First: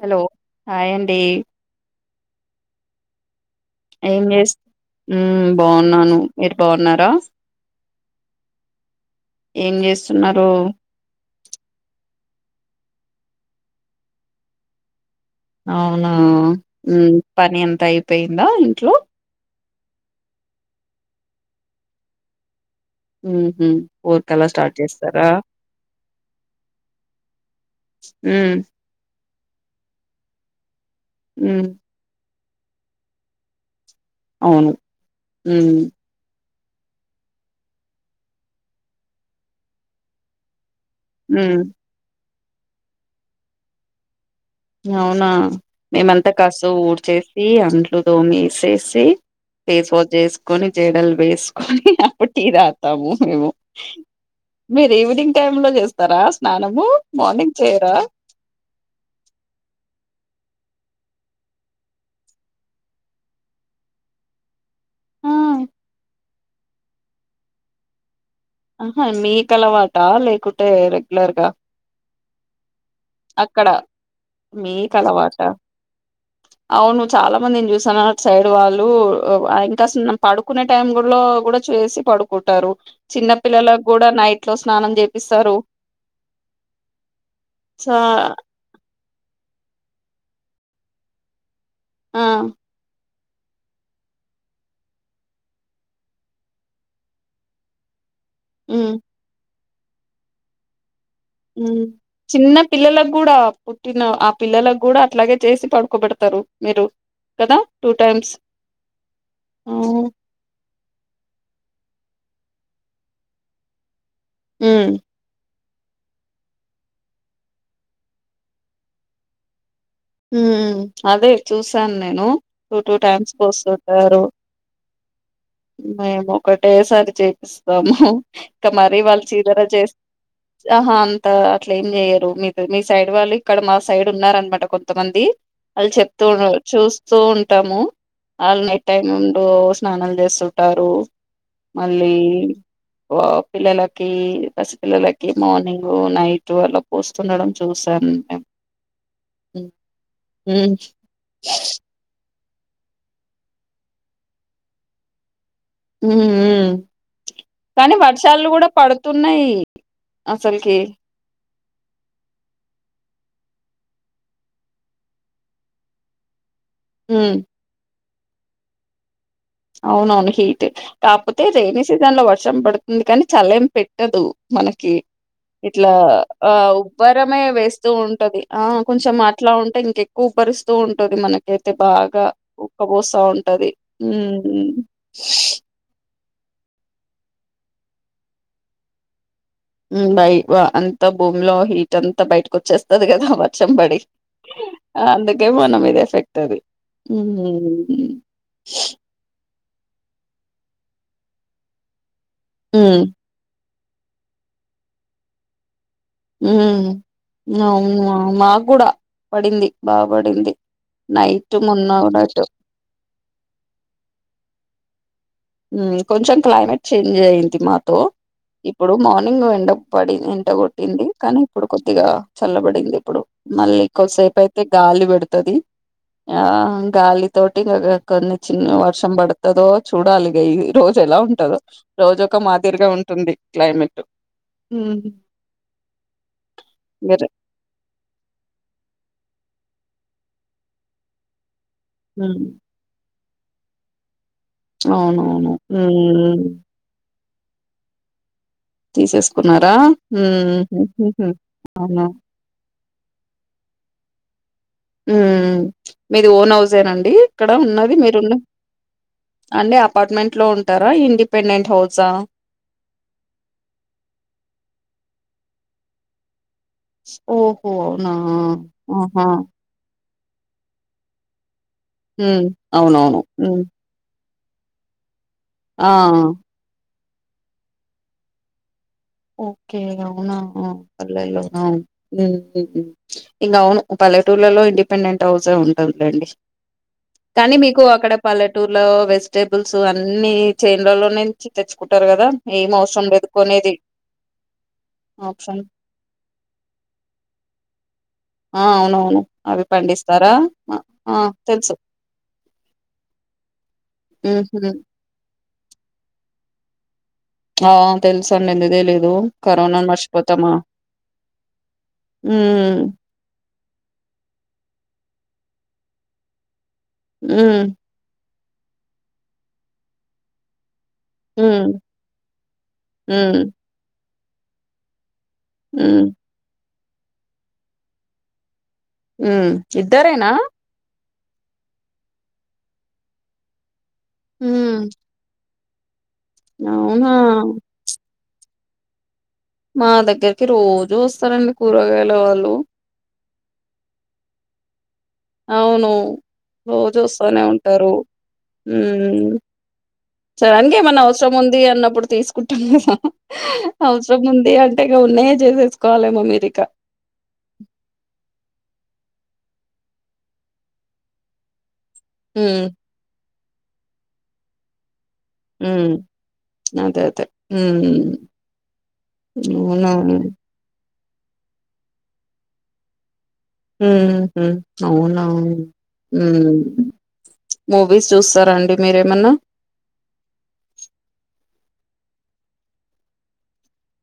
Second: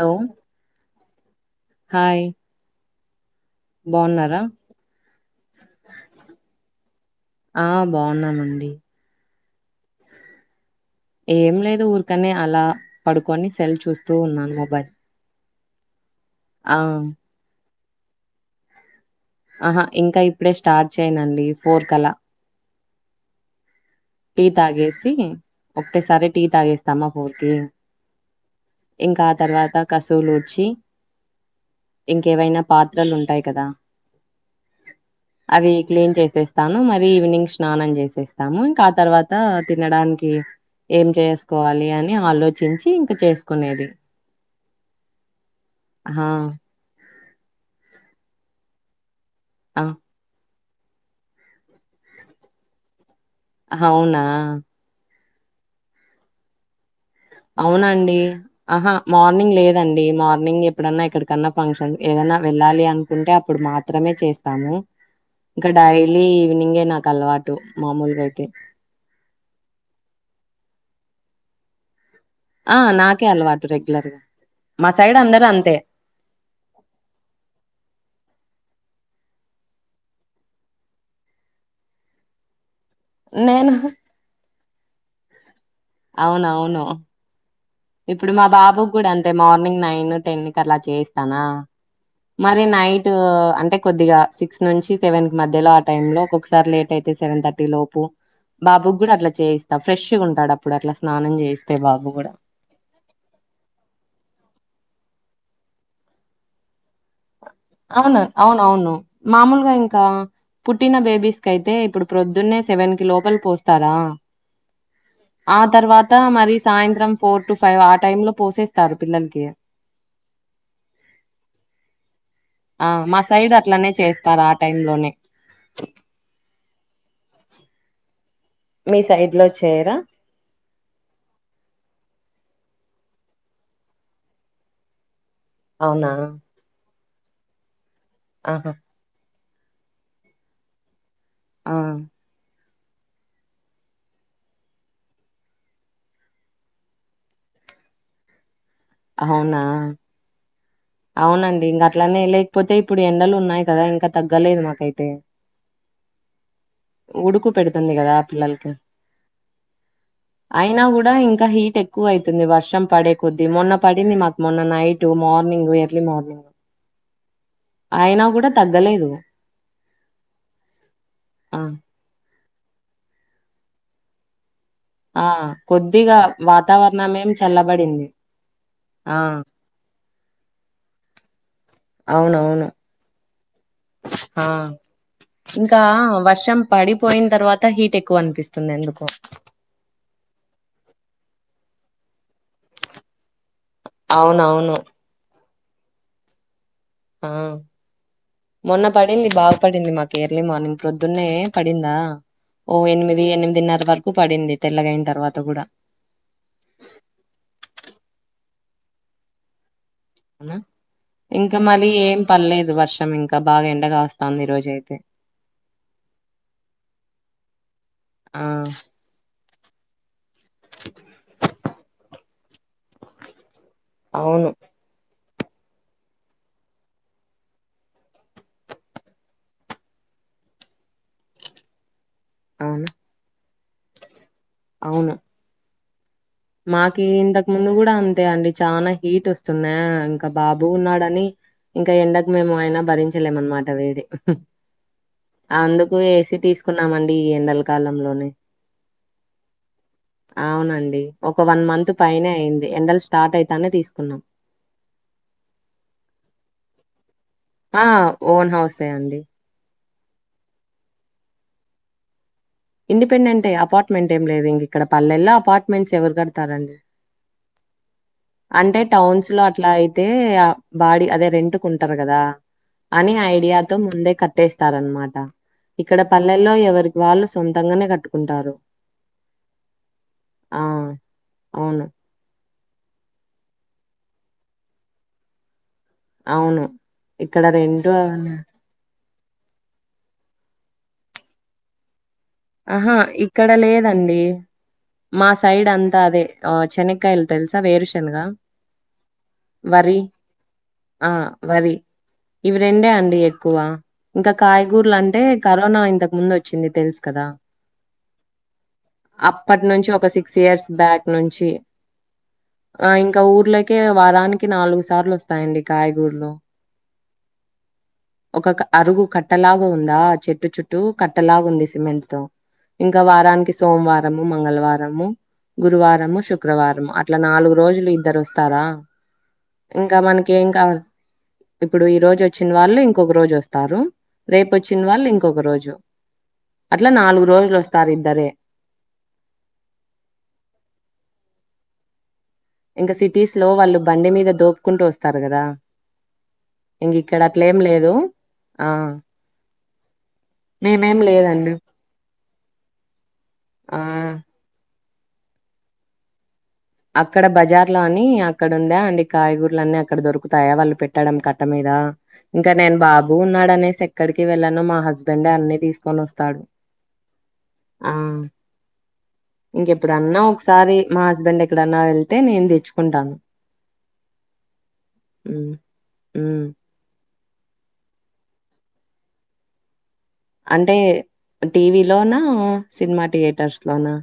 Hello hi అండి hi ఏం బాగున్నారా చేస్త బాగున్నాను మీరు బాగున్నారా ఆ బాగున్నామండి ఏం చేస్తున్నారు ఏం లేదు ఊరికనే అలా పడుకొని సెల్ చూస్తూ ఉన్నాను మొబైల్ అవునా ఆ పని అంతా అయిపోయిందా ఇంట్లో ఆహా ఇంకా ఇప్పుడే స్టార్ట్ చేయనండి ఫోర్ కలా ఉహు టీ తాగేసి ఒకటేసారి టీ తాగేస్తామా ఫోర్ కి ఉమ్ ఇంకా ఆ తర్వాత కసుూవులుడ్చి ఉమ్ ఏవైనా పాత్రలు ఉంటాయి కదా అవును అవి మ్మ్ క్లీన్ చేసేస్ స్తాను మరి ఈవినింగ్ స్నానం చేసేస్తాము ఇంకా ఆ తర్వాత తినడానికి ఏం మ్మ్ చేసుకోవాలి అని ఆలోచించి ఇంక చేసుకునేది అవునా ఆ మేమంతా కాసు ఊడ్చేసి అంట్లు తోమేసేసి ఆ ఫేస్ వాష్ చేసుకొని జడలు వేస్ అప్పుడు టీ తాగుతాము మేము అవునా మీరు ఈవినింగ్ టైం లో చేస్తారా స్నానము మార్నింగ్ చేయరా అవునండి ఆహా మార్నింగ్ లే మార్నింగ్ ఎప్పుడన్నా ఇక్కడికన్నా ఫంక్షన్ ఏదన్నా వెళ్ళాలి అనుకుంటే అప్పుడు మాత్రమే చేస్తాము ఆ ఇంకా డైలీ ఈవినింగే నాకు అలవాటు మామూలుగా ఆహా మీకు అలవాట లేకుంటే రెగ్యులర్గా ఆ నాకే అలవాటు రెగ్యులర్గా మా సైడ్ అందరూ మీకలవాటా అంతే అవును చాలా మందినీ చూసాను అటు సైడ్ వాళ్ళు ఇంకా పడుకునే టైం లో కూడా చేసి పడుకుంటారు చిన్న నేను పిల్లలకు కూడా నైట్ లో స్నానం చేపిస్తారు అవునవును చా ఇప్పుడు మా బాబు గుడా అంతే మార్నింగ్ నైన్ టెన్కి అట్లా చేయిస్తానా ఆ మరి నయి అంటే కొద్దిగా సిక్స్ నుంచి సెవెన్ కి మధ్యలో ఆ టైం లో ఒక్కొక్కసారి లేట్ అయితే సెవెన్ థర్టీ లోపు హ్మ్ బాబు కూడా అట్లా చేయిస్తా ఫ్రెష్గా ఉంటాడు అప్పుడు అట్లా స్నానం చేస్తే హ్మ్ బాబు కూడా చిన్న పిల్లలకు కూడా పుట్టిన ఆ పిల్లలకు కూడా అట్లాగే చేసి పడుకోబెడతారు మీరు కదా టూ అవును టైమ్స్ అవునవును మామూలుగా ఇంకా హ్మ్ పుట్టిన బేబీస్కి అయితే ఇప్పుడు ప్రొద్దున్నే సెవెన్ కి లోపలి పోస్తారా ఉమ్ ఆ తర్వాత మరి సాయంత్రం ఫోర్ టు ఫైవ్ ఆ టైమ్ లో పోసేస్తారు పిల్లలకి ఉమ్ అదే చూసాను నేను టూ ఆ! టూ మా టైమ్స్ సైడ్ అట్లనే పోస్తుంటారు చేస్తారు ఆ టైంలోనే. మేము ఒకటేసారి చేపిస్తాము ఇంకా మరీ మీ వాళ్ళు సైడ్‌లో చీదర చేస్ చేయరా? ఆహా అంతా అట్ల ఏం చెయ్యరు మీ మీ సైడ్ వాళ్ళు ఇక్కడ మా సైడ్ ఉన్నారు అన్నమాట కొంతమంది వాళ్ళు అవునా? చెప్తూ ఉ చూస్తూ ఉంటాము వాళ్ళు ఆహా! నైట్ టైమ్ రోజు స్నానం చేస్తుంటారు ఆ! మళ్ళీ పిల్లలకి పసిపిల్లలకి మార్నింగ్ నైట్ అల్ల పూస్తుండడం చూస్తా వన్ టైం అవునా హ్మ్. అవునండి ఇంక అట్లానే లేకపోతే ఇప్పుడు ఎండలు ఉన్నాయి కదా ఇంకా తగ్గలేదు మాకైతే ఉ హు ఉడుకు పెడుతుంది కానీ కదా వర్షాలు కూడా పిల్లలకి. పడుతున్నాయి అసలుకి అయినా కూడా ఇంకా హీట్ ఎక్కువ అవుతుంది వర్షం పడే కొద్ది మొన్న పడింది మాకు మొన్న నైట్ మార్నింగ్ ఎర్లీ మార్నింగ్ ఉ ఆయనా కూడా తగ్గలేదు అవునవును హీట్ కాకపోతే ఆ రెైనీ సీజన్ లో వర్షం పడుతుంది కానీ చలిమ్ పెట్టదు మనకి ఆ ఇట్లా కొద్దిగా ఆ వాతావరణం ఏం ఉబ్బరమే వేస్తూ చల్లబడింది. ఉంటది ఆ కొంచెం ఆ మాట్లా అ అట్లా ఉంటే ఎక్కువ భరిస్తా ఉంటది మనకైతే బాగా అవునవును ఊక్కపోస్తా ఉంటది ఆ ఇంకా వర్షం పడిపోయిన తర్వాత హీట్ ఎక్కువ అనిపిస్తుంది ఎందుకో బయట అంతా భూమిలో హీట్ అంతా బయటకు వచ్చేస్తది కదా చంబడి అవునవును అందుకే మన మీద ఎఫెక్ట్ అది ఆ ఉమ్. మొన్న పడింది బాగా పడింది మాకు ఎర్లీ మార్నింగ్ ప్రొద్దున్నే పడిందా ఓ ఉమ్, ఎనిమిది ఎనిమిదిన్నర వరకు పడింది తెల్లగయిన తర్వాత కూడా ఉమ్. అవును మా- మాకు కూడా పడింది బాగా పడింది అవునా నైట్ ఇంకా మళ్ళీ మొన్న ఏం కూడాటు పర్లేదు వర్షం ఇంకా బాగా ఎండ కాస్తంది ఈ రోజ అయితే కొంచెం క్లైమేట్ చేంజ్ అయింది మాతో ఆ ఇప్పుడు మార్నింగ్ ఎండ పడింది ఎండ కొట్టింది కానీ ఇప్పుడు కొద్దిగా చల్లబడింది ఇప్పుడు మళ్ళీ కోద్ధి సేపు అవును అయితే గాలి పెడతది ఆ గాలి తోటి ఇంకా కొన్ని చిన్న వర్షం పడుతదో చూడాలి ఈ రోజు ఎలా ఉంటదొ రోజు ఒక అవును మాదిరిగా ఉంటుంది క్లైమేట్ ఊ అవును మాకి ఇంతకు ముందు కూడా అంత అంతే అండి చనా హీట్ వస్తున్నాయా ఇంకా బాబు ఉన్నాడని ఇంకా ఎండకు మేము ఆయినా భరించ భరించలేమన్నన మాట అవునవును అందుకు ఏసి ఉమ్ తీసుకున్నామంటే ఈ ఎండల కాలంలోనే తీసేసుకున్నారా అవునండి హు ఒక వన్ మంత్ అవునా పైనే అయింది ఎండలు స్టార్ట్ అయితానే తీసుకున్నాం ఉ మీది ఓన్ హౌసేనా అండి అక్కడ ఆ ఉన్నది మీరున్న ఓన్ హౌసే అండి అండి అపార్ట్మెంట్ లో ఉంటారా ఇండిపెండెంట్ హౌసా ఇండిపెండెంట్ అపార్ట్మెంట్ ఏమి లేదు ఇంక ఇక్కడ పల్లెల్లో అపార్ట్మెంట్స్ ఎవరు ఉంటారు అండి ఓహో! అవునా! అంటే ఆహా! టౌన్స్ లో అట్లా అతే బాడ అదే రెంటుకుంటారు కదా హ్మ్. అని అవునవును. హ్మ్. ఐడియాతో ముందే క కట్టేస్తారనమాట ఆ! ఇక్కడ పల్లెల్లో ఎవరి వాళ్ళు సొంతంగానే కట్టుకుంటారు ఓకే అవునా ఆ! పల్లెల్లో అవును. ఇంకా అవును పల్లెటూర్లలో ఇండిపెండెంట్ హౌసే ఉంటంది గంతే అండి అవును. ఇక్కడ కానీ మీకు రెంటు అక్కడ అన్ పల్లెటూరులో వెజిటేబుల్స్ అన్ని చేన్లాల నుంచి తెచ్చుకుంటారు కదా ఏం అహా! అవసరం లేదు ఇక్కడ కోనేది. లేదండి. మా సైడ్ అంత అదే చెనక్కాయలు తెలుసా వేరు. ఆహ్ అవునవును అవి వరి పండిస్తారా ఆ! ఆహ్ వరి తెలుసు. ఇవి రెండే అండి ఎక్కువ ఇంకా హుహు. కాయగూరలు అంటే కరోనా ఇంతకు ముందు వచ్చింది తెలుస. కదా ఆ! తెలుసండి. ఎందుకు తెలీదు. అప్పటి కరోనాను నుంచి ఒక సిక్స్ మర్చిపోతామా? ఇయర్స్ బ్యాక్ నుంచి. హ్మ్. ఆహ్ ఇంకా ఊర్లోకే వారానికి నాలుగు సార్లు వస్తాయండి కాయగూర్లు. ఉమ్. ఒక క అరుగు కట్టలాగా ఉందా చెట్టు చుట్టూ కట్టలాగా ఉంది. హ్మ్. ఇంకా హ్మ్. వారానికి సోమవారము మంగళవారము హ్మ్. గురువారము శుక్రవారం. అట్లా నాలుగు రోజులు ఇద్దరు వస్తారా హ్మ్. ఇంకా ఇద్దరేనా? మనకి ఏం కావాలి. ఇప్పుడు ఈ రోజు వచ్చిన వాళ్ళు ఇంకొక రోజు వస్తారు హ్మ్. రేపువచ్చిన వాళ్ళు ఇంకొక రోజు. అట్లా అవునా! నాలుగు రోజులు వస్తారు ఇద్దరే. మా దగ్గరికి రోజు వస్తారండి కూరగాయల వాళ్ళు. ఇంకా సిటీస్ లో వాళ్ళు బండి మీద దోపుకుంటూ వస్. అవును రోజు ఇంగిక్కడ వస్తూనే అట్లేం ఉంటారు లేదు. ఆ ఉమ్. సడన్గా మేమేం ఏమన్నా అవసరం లేదండి. ఉంది అన్నప్పుడు తీసుకుంటాం కదా ఆ అవసరం ఉంది అం. ఇగా ఉన్నాయే చేసేసుకోవాలమో మీరికా. అక్కడ బజార్ లో అని అక్కడ ఉందా అండి కాయగూరలు అన్నీ అక్కడ దొరుకుతాయా వాళ్ళు పెట్టాడం కట్ట మీద. ఇంకా హ్మ్. నేను బాబు ఉన్నాడు అనేసి ఎక్కడికి వెళ్ళాను మా హస్బెండ్. బెండే అన్ని హ్మ్. తీసుకొని వస్తాడు అదే. అదే. హ్మ్. ఆహ్ అవునా! ఇంకెప్పుడన్నా ఒకసారి మా హస్బెండ్ ఎక్కడన్నా వెళ్తే నేను తెచ్చుకుంటాను. ఉమ్ ఉమ్ అవునా హ్మ్. ఉమ్. హ్మ్. మూవీస్ చూస్తారాండి మీరేమన్నా. అంటే టీవీ లోనా సినిమా థియేటర్స్ లోనా.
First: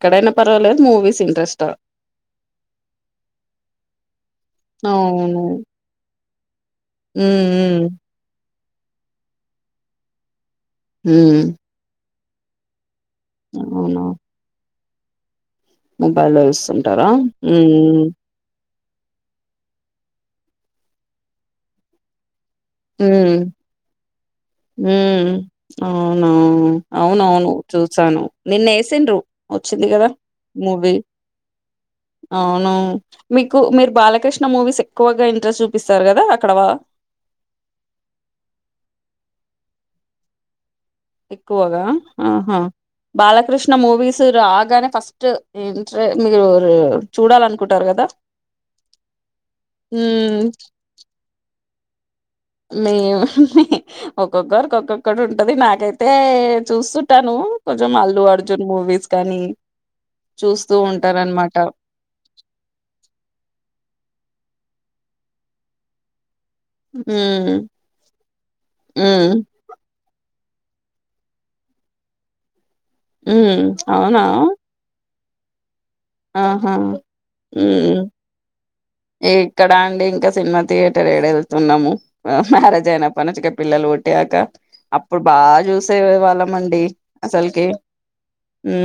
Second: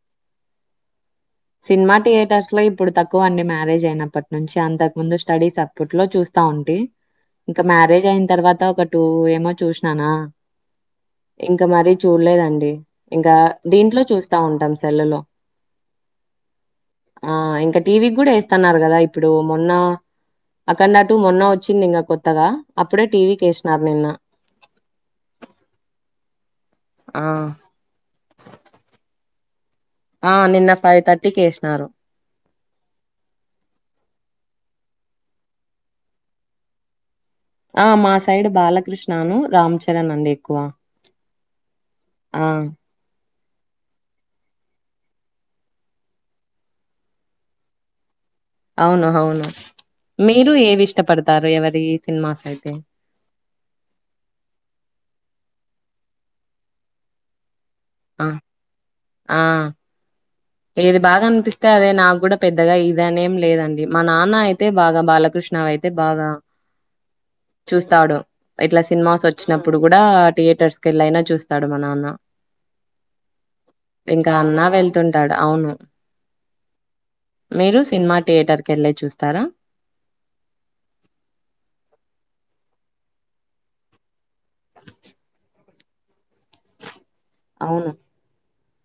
ఇక్కడైనా పర్వాలేదు మూవీస్. ఇంట్రెస్టా? సినిమా థియేటర్స్ లో ఇప్పుడు తక్కువ అండి మ్యారేజ్ అయినప్పటి నుంచి అంతకు ముందు అవును. స్టడీస్ అప్పుట్లో చూస్త. వస్తా ఉంటే హ్మ్. ఇంకా హ్మ్. మ్యారేజ్ అయిన తర్వాత ఒక టూ ఏమో చూసినానా. హ్మ్. ఇంకా మరీ చూడలేదండి ఇంకా దీంట్లో చూస్తా ఉంటాం. సెల్లులో. మొబైల్లో చూస్తుంటారా ఉమ్. కదా ఇప్పుడు మొన్న అక్కడ అటు మొన్న వచ్చింది ఇంకా కొత్తగా. అప్పుడే ఉమ్ టీవీకేసినారు నిన్న. ఉమ్ అవును. ఆహ్ ఆ! అవునవును చూసాను నిన్న వేసిండ్రు. వచ్చింది కదా ఆ! నిన్న మూవీ అవును మీకు మీరు బాలకృష్ణ. మూవీస్ ఎక్కువగా ఇంట్రెస్ట్ చూపిస్తారు కదా అక్కడ వా ఆహ్ మా సైడు బాలకృష్ణను రామ్ చరణ్ అండి ఎక్కువ. ఎక్కువగా ఆ! ఆహా బాల కృష్ణ మూవీస్ రాగానే ఫస్ట్ ఏంటా మీరు చూడాలనుకుంటారు కదా. అవును అవును మ్మ్ మీరు ఏవి ఇష్టపడతారు ఎవరి. సినిమాస్ అయితే? మేము ఒక్కొక్కారికి ఒక్కొక్కడు ఉంట్. అంటది నాకైతే చూస్తుంటాను కొంచెం అల్లు ఆ! అర్జున్ మూవీస్ కానీ. ఆ! చూస్తూ ఏది బాగా ఉంటారనమాట అనిపిస్తే అదే నాకు కూడా పెద్దగా ఇదనేం లేదండి. మా నాన్న అయితే బాగా బాలకృష్ణవి అయితే బాగా.. మ్మ్ చూస్తాడు ఇట్లా సినిమాస్ మ్మ్ వచ్చినప్పుడు కూడా థియేటర్. టర్స్ కి వెళ్ళైన చూస్తాడు మా నాన్న మ్మ్ అవునా ఇంకా అన్న వెళ్తాడు. ఆడ అవును ఆహా మీరు హ్ సినిమా థియేటర్ కెళ్ళే చూస్తారా ఏక్కడ అండి ఇంకా సినిమా థియేటర్ ఏడ వెళ్తున్నాము. మ్యారేజ్ అదయినాప్పనుంచి పిల్లలు పూట్టాక అప్పుడు బాగా చూసే వాళ్ళం మండి అసలుకి అవును హ్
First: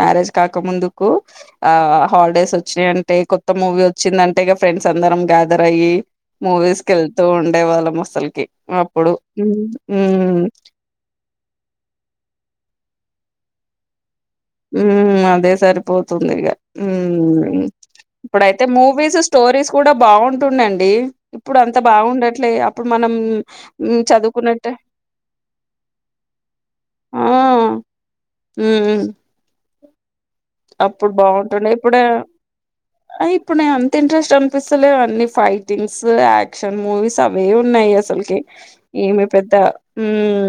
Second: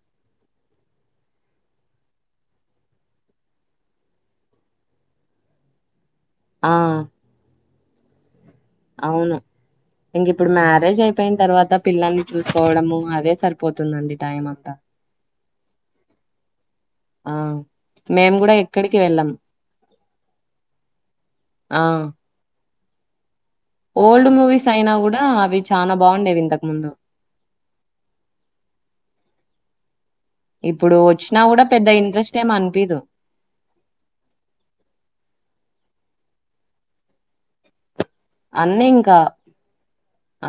మ్యారేజ్ కాక ముందుకు ఆ హాలిడేస్ వచ్చినాయియంటే కొత్త మూవీ వచ్చిందంటే ఇక ఫ్రెండ్స్ అందరం గ్యాదర్ అయ్యి ఆ మూవీస్ కు ఏళ్తూ ఉండే వాళ్ళం అసలకి అప్పుడు అవును హ్మ్ ఇంక హ్మ్ ఇప్పుడు మ్యారేజ్ అయిపోయిన తర్వాత పిల్లల్ని చూస్ కోవడము అదే సరిపోతుందండి టైం అంతా ఉ అదే సరిపోతుంది ఇగా ఆ మేము కూడా ఆప్పుడయితే ఎక్కడికి మూవీస్ వెళ్ళాం స్టోరీస్ కూడా బాగుంటుండండి ఇప్పుడు అంత ఆ బాగుండట్లే ఇప్పుడు మనం హ్మ్ ఓల్డ్ మూవీస్ చదువుకున్నట్టే అయినా కూడా అవి చనా బాగుండేవి ఇంతకు ముందు హ్ ఇప్పుడు అప్పుడు వచ్చినా కూడా బాగుంటుండే పెద్ద ఇప్పుడే ఇంట్రెస్ట్ ఏం అనిపిదు హా ఇప్పుడు నే అంత ఇంట్రెస్ట్ అనిపిస్తలే అన్నీ ఫైట్ టీంగ్స్ యాక్షన్ మూవీస్ అవే ఉన్నాయి అసలకి అన్నీ ఇంకా ఈమె పెద్ద ఉ ఆ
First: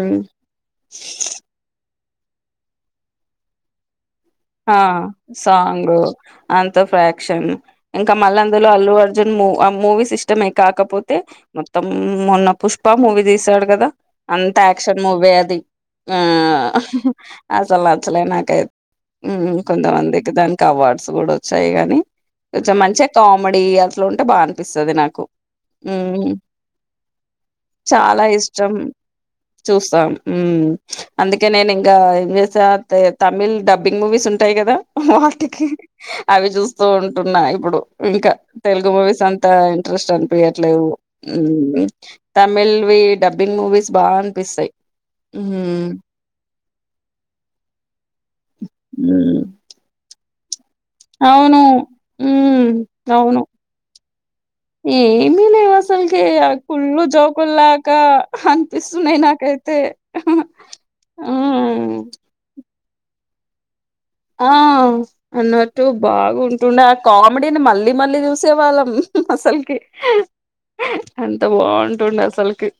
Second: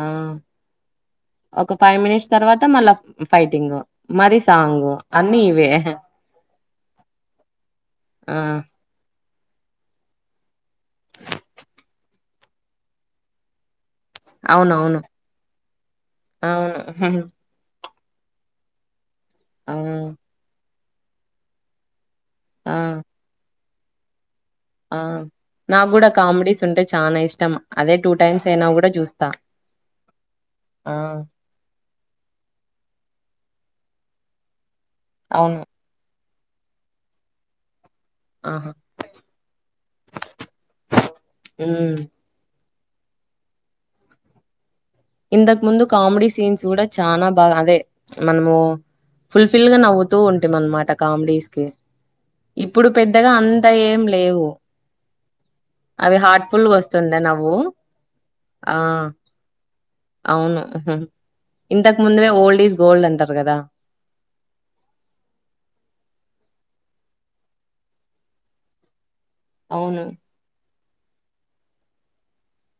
ఒక ఫైవ్ మినిట్స్ తర్వాత మళ్ళ ఫైటింగ్ మరి ఆ సాంగ్ అన్ని ఇవే సాంగ్ అంత ఫ్రాక్షన్ ఇంకా ఆ మళ్ళీ అందులో అల్లు ఆ జన్ మూ ఆ మూవీస్ ఇష్టమ అ కాకపోతే మొత్తం మొన్న పుష్ప మూవీ తీసాడు కదా అంత ఆక్షన్ అవునవును మూవే అది ఆ అవును అసలు నా నచ్చలే నాకైతే ఉ ఆ కొంతమందికి దానికి అవార్డ్స్ కూడా వచ్చాయి గానీ ఆ కొంచెం మంచిగా కామెడీ అట్ల ఉంటే బాగా అనిపిస్తది ఆ నాకు నాకు కూడా ఉమ్ కామెడీస్ ఉంటే చాలా ఇష్టం అదే టూ చాలా టైమ్స్ అయినా ఇష్టం కూడా చూస్తా చూస్తాం హ్ ఆ అందుకే నేను ఇంకా ఏం చేస్త తమిళ్ డా బింగ్ మూవీస్ ఉంటాయి కదా అవును వాటికి అవి చూసస్తూ ఉంటున్నా ఇప్పుడు ఇంకా ఆహా తెలుగు మూవీస్ అంతా ఇంట్రెస్ట్ అనిపయట్లేదు ఉమ్ తమిళ్ వి డబ్బింగ్ మూవీస్ బాగా అనిపిస్తాయి ఇంతకు ముందు మ్మ్ కామెడీ సీన్స్ కూడా చనా బాగా అదే మనము మ్మ్ ఫుల్ఫిల్ గా నవ్వుతూ ఉంటిమి అన్నమాట కామెడీస్ అవును కి మ్మ్ ఇప్పుడు పెద్దగా అవును అంతగా ఏం లేవు ఏమీ లేవు అవి అసలుకి హార్ట్ఫుల్ గా కుళ్ళు వస్తుండే నవ్వు జోకుల్లాక ఆ అనిపిస్తున్నాయి. నాకైతే అవును మ్మ్ ఇంతకు ముందునే ఓల్డ్ ఈజ్ గోల్డ్ అంటారు కదా ఆ అన్నట్టు బాగుంటుండే ఆ కామెడీని మళ్ళీ మళ్ళీ చూసేవాళ్ళం అసలుకి అవును ఏంత బాగుంటుండే అసలుకి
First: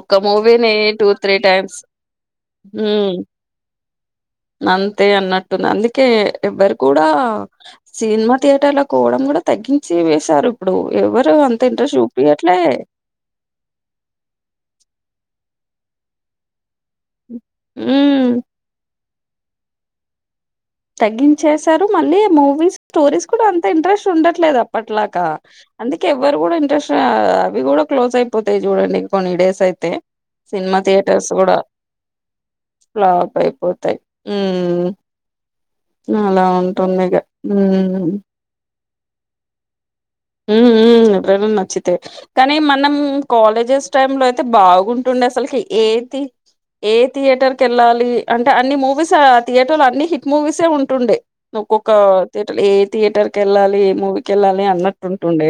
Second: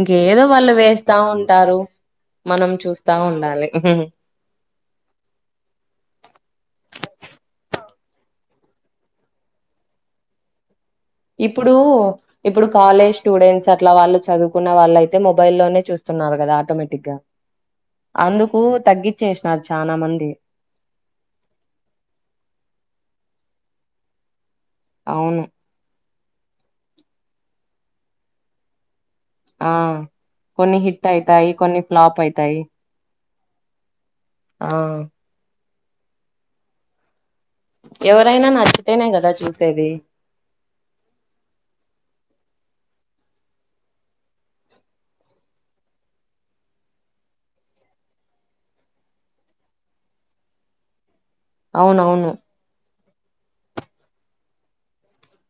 ఒక్క వాళ్ళు మూవీని టూ వేస్తా త్రీ ఉంటారు టైమ్స్ మనం చూస్తా హ్ ఉండాలి అంతే అన్నట్టుంది అందుకే ఎవ్వరు కూడా సినిమా థియేటర్ లకు పోవడం కూడా తగ్గించేస్ సారీప్పుడు ఇప్పుడు ఇప్పుడు కాలేజ్ స్టూడెంట్స్ అట్లా వాళ్ళు చదువుకున్న వాళ్ళ అయితే ము మొబైలోనే చూస్తున్నారు కదా ఆటోమేటిక్ గా ఉమ్ అందుకు తగ్గి చేసినరూ చానా మంది తగ్గించేసిసారు మళ్ళీ మూవీస్ స్టోరీస్ కూడా అంత ఇంట్రెస్ట్ ఉండట్లేదు అప్పట్లాక అవును అందుకే ఎవ్వరు కూడా ఇంట్రెస్ట్ అవి కూడా క్లోజ్ అయిపోతాయి చూడండి కొన్ని డేస్ ఆ అయితే కొన్ని సినిమా హిట్ థియేటర్స్ అయితాయి కూడా కొన్ని ఫ్లాప్ అయితాయి ల పైపోతాయ్ ఆ అలా ఉంటుందిగ మ్ ఉంటేనే కదా చూసేది మ్ మ్ ఎవరైనా నచ్చితే కానీ మనం కాలేజెస్ టైమ్ లో అయితే బాగుంటుండే అసలుకి ఏ తి ఏ థియేటర్కి వెళ్ళాలి అంటే అన్ని మూవీస్ ఆ థియేటర్ లో అన్ని హిట్ మూవీసే ఉంటుండే ఒక్కొక్క అవునవును థియేటర్ ఏ థియేటర్ క వెళ్ళాలి ఏ మూవీకి వెళ్ళాలి అన్నట్టు ఉంటుండే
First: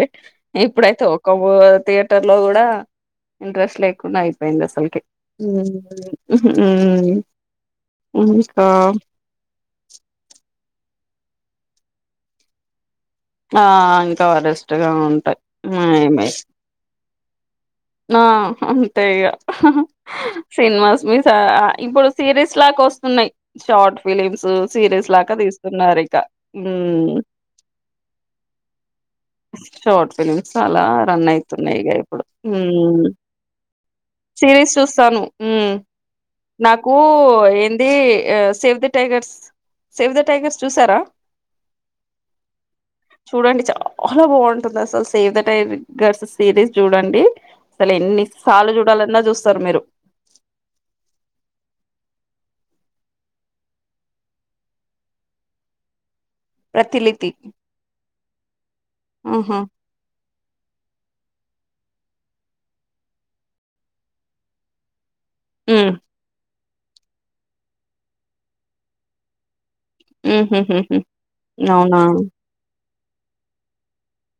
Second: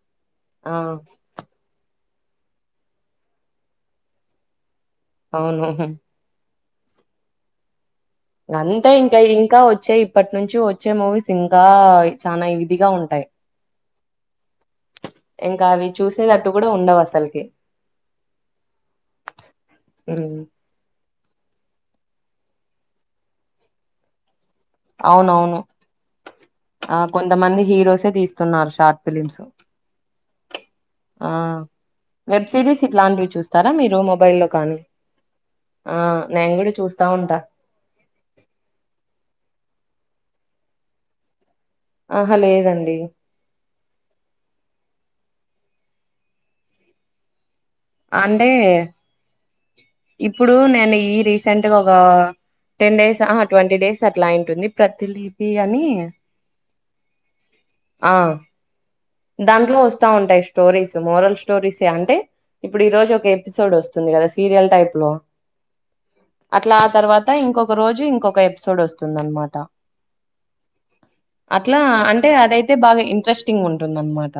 ఆ ఇప్పుడైతే ఒక వ థియేటర్ లో కూడా ఇంట్రెస్ట్ లేకుండా అయిపోయింది అసల్ క్ అవును మ్ అంటే ఇంకా ఇంకా వచ్చే ఇప్పటి నుంచి వచ్చే మూవీస్ ఇంకా చాలనా ఇదిగా ఉం ఆ ఇంకా వరిస్ట్గా ఉంటాయి ఇంకా అవి ఏమ్ చూసేటట్టు కూడా ఉండవు అసలుకి ఆ అంతే ఇగ మ్మ్ సినిమాస్ ద ఇప్పుడు సిరీస్ లాకోస్తున్నాయి షార్ట్ ఫిలిమ్స్ సీరియస్ లాకా అవునవును తీస్తున్నారు ఇక ఆ మ్ కొంతమంది హీరోసే తీస్తున్నారు షార్ట్ ఫిలిమ్స్ షార్ట్ ఫిలిమ్స్ అాలా రన్ ఆ అయితున్నాయి ఇగ ఇప్పుడు వెబ్ సిరీస్ మ్ ఇట్లాంటివి చూస్తారా మీరు మొబైల్లో సిరీస్ కానీ చూస్తాను మ్ ఆ నేను కూడా నాకు చూస్తా ఉంటా ఏంది save the tigers save the tigers చూసారా ఆ హ లేదం చూడండి చాలా బాగుంటుంది అసలు save the tigers series చూడండి అసలు అంటే ఎన్నిసార్లు చూడాలన్నా చూస్తారు మీరు ఇప్పుడు నేను ఈ రీసెంట్గా ఒక టెన్ డేస్ ఆహా ట్వంటీ డేస్ అట్లా అంటుంది ప్రతి లిపి అని ఫర్టిలిటి ఆ దాంట్లో వస్తా ఉంటాయి స్టోరీస్ మోరల్ స్టోరీస్ అంటే ఇప్పుడు ఈ రోజు ఒక ఎపిసోడ్ వస్తుంది కదా సీరియల్ టైప్ లో మ్ అట్లా ఆ తర్వాత ఇంకొక రోజు ఇంకొక ఎపిసోడ్ వస్తుందన్నమాట మ్మ్ హ్మ్ హ్మ్ అట్లా అవునా? అంటే అదైతే బాగా ఇంట్రెస్టింగుంటుందన్నమాట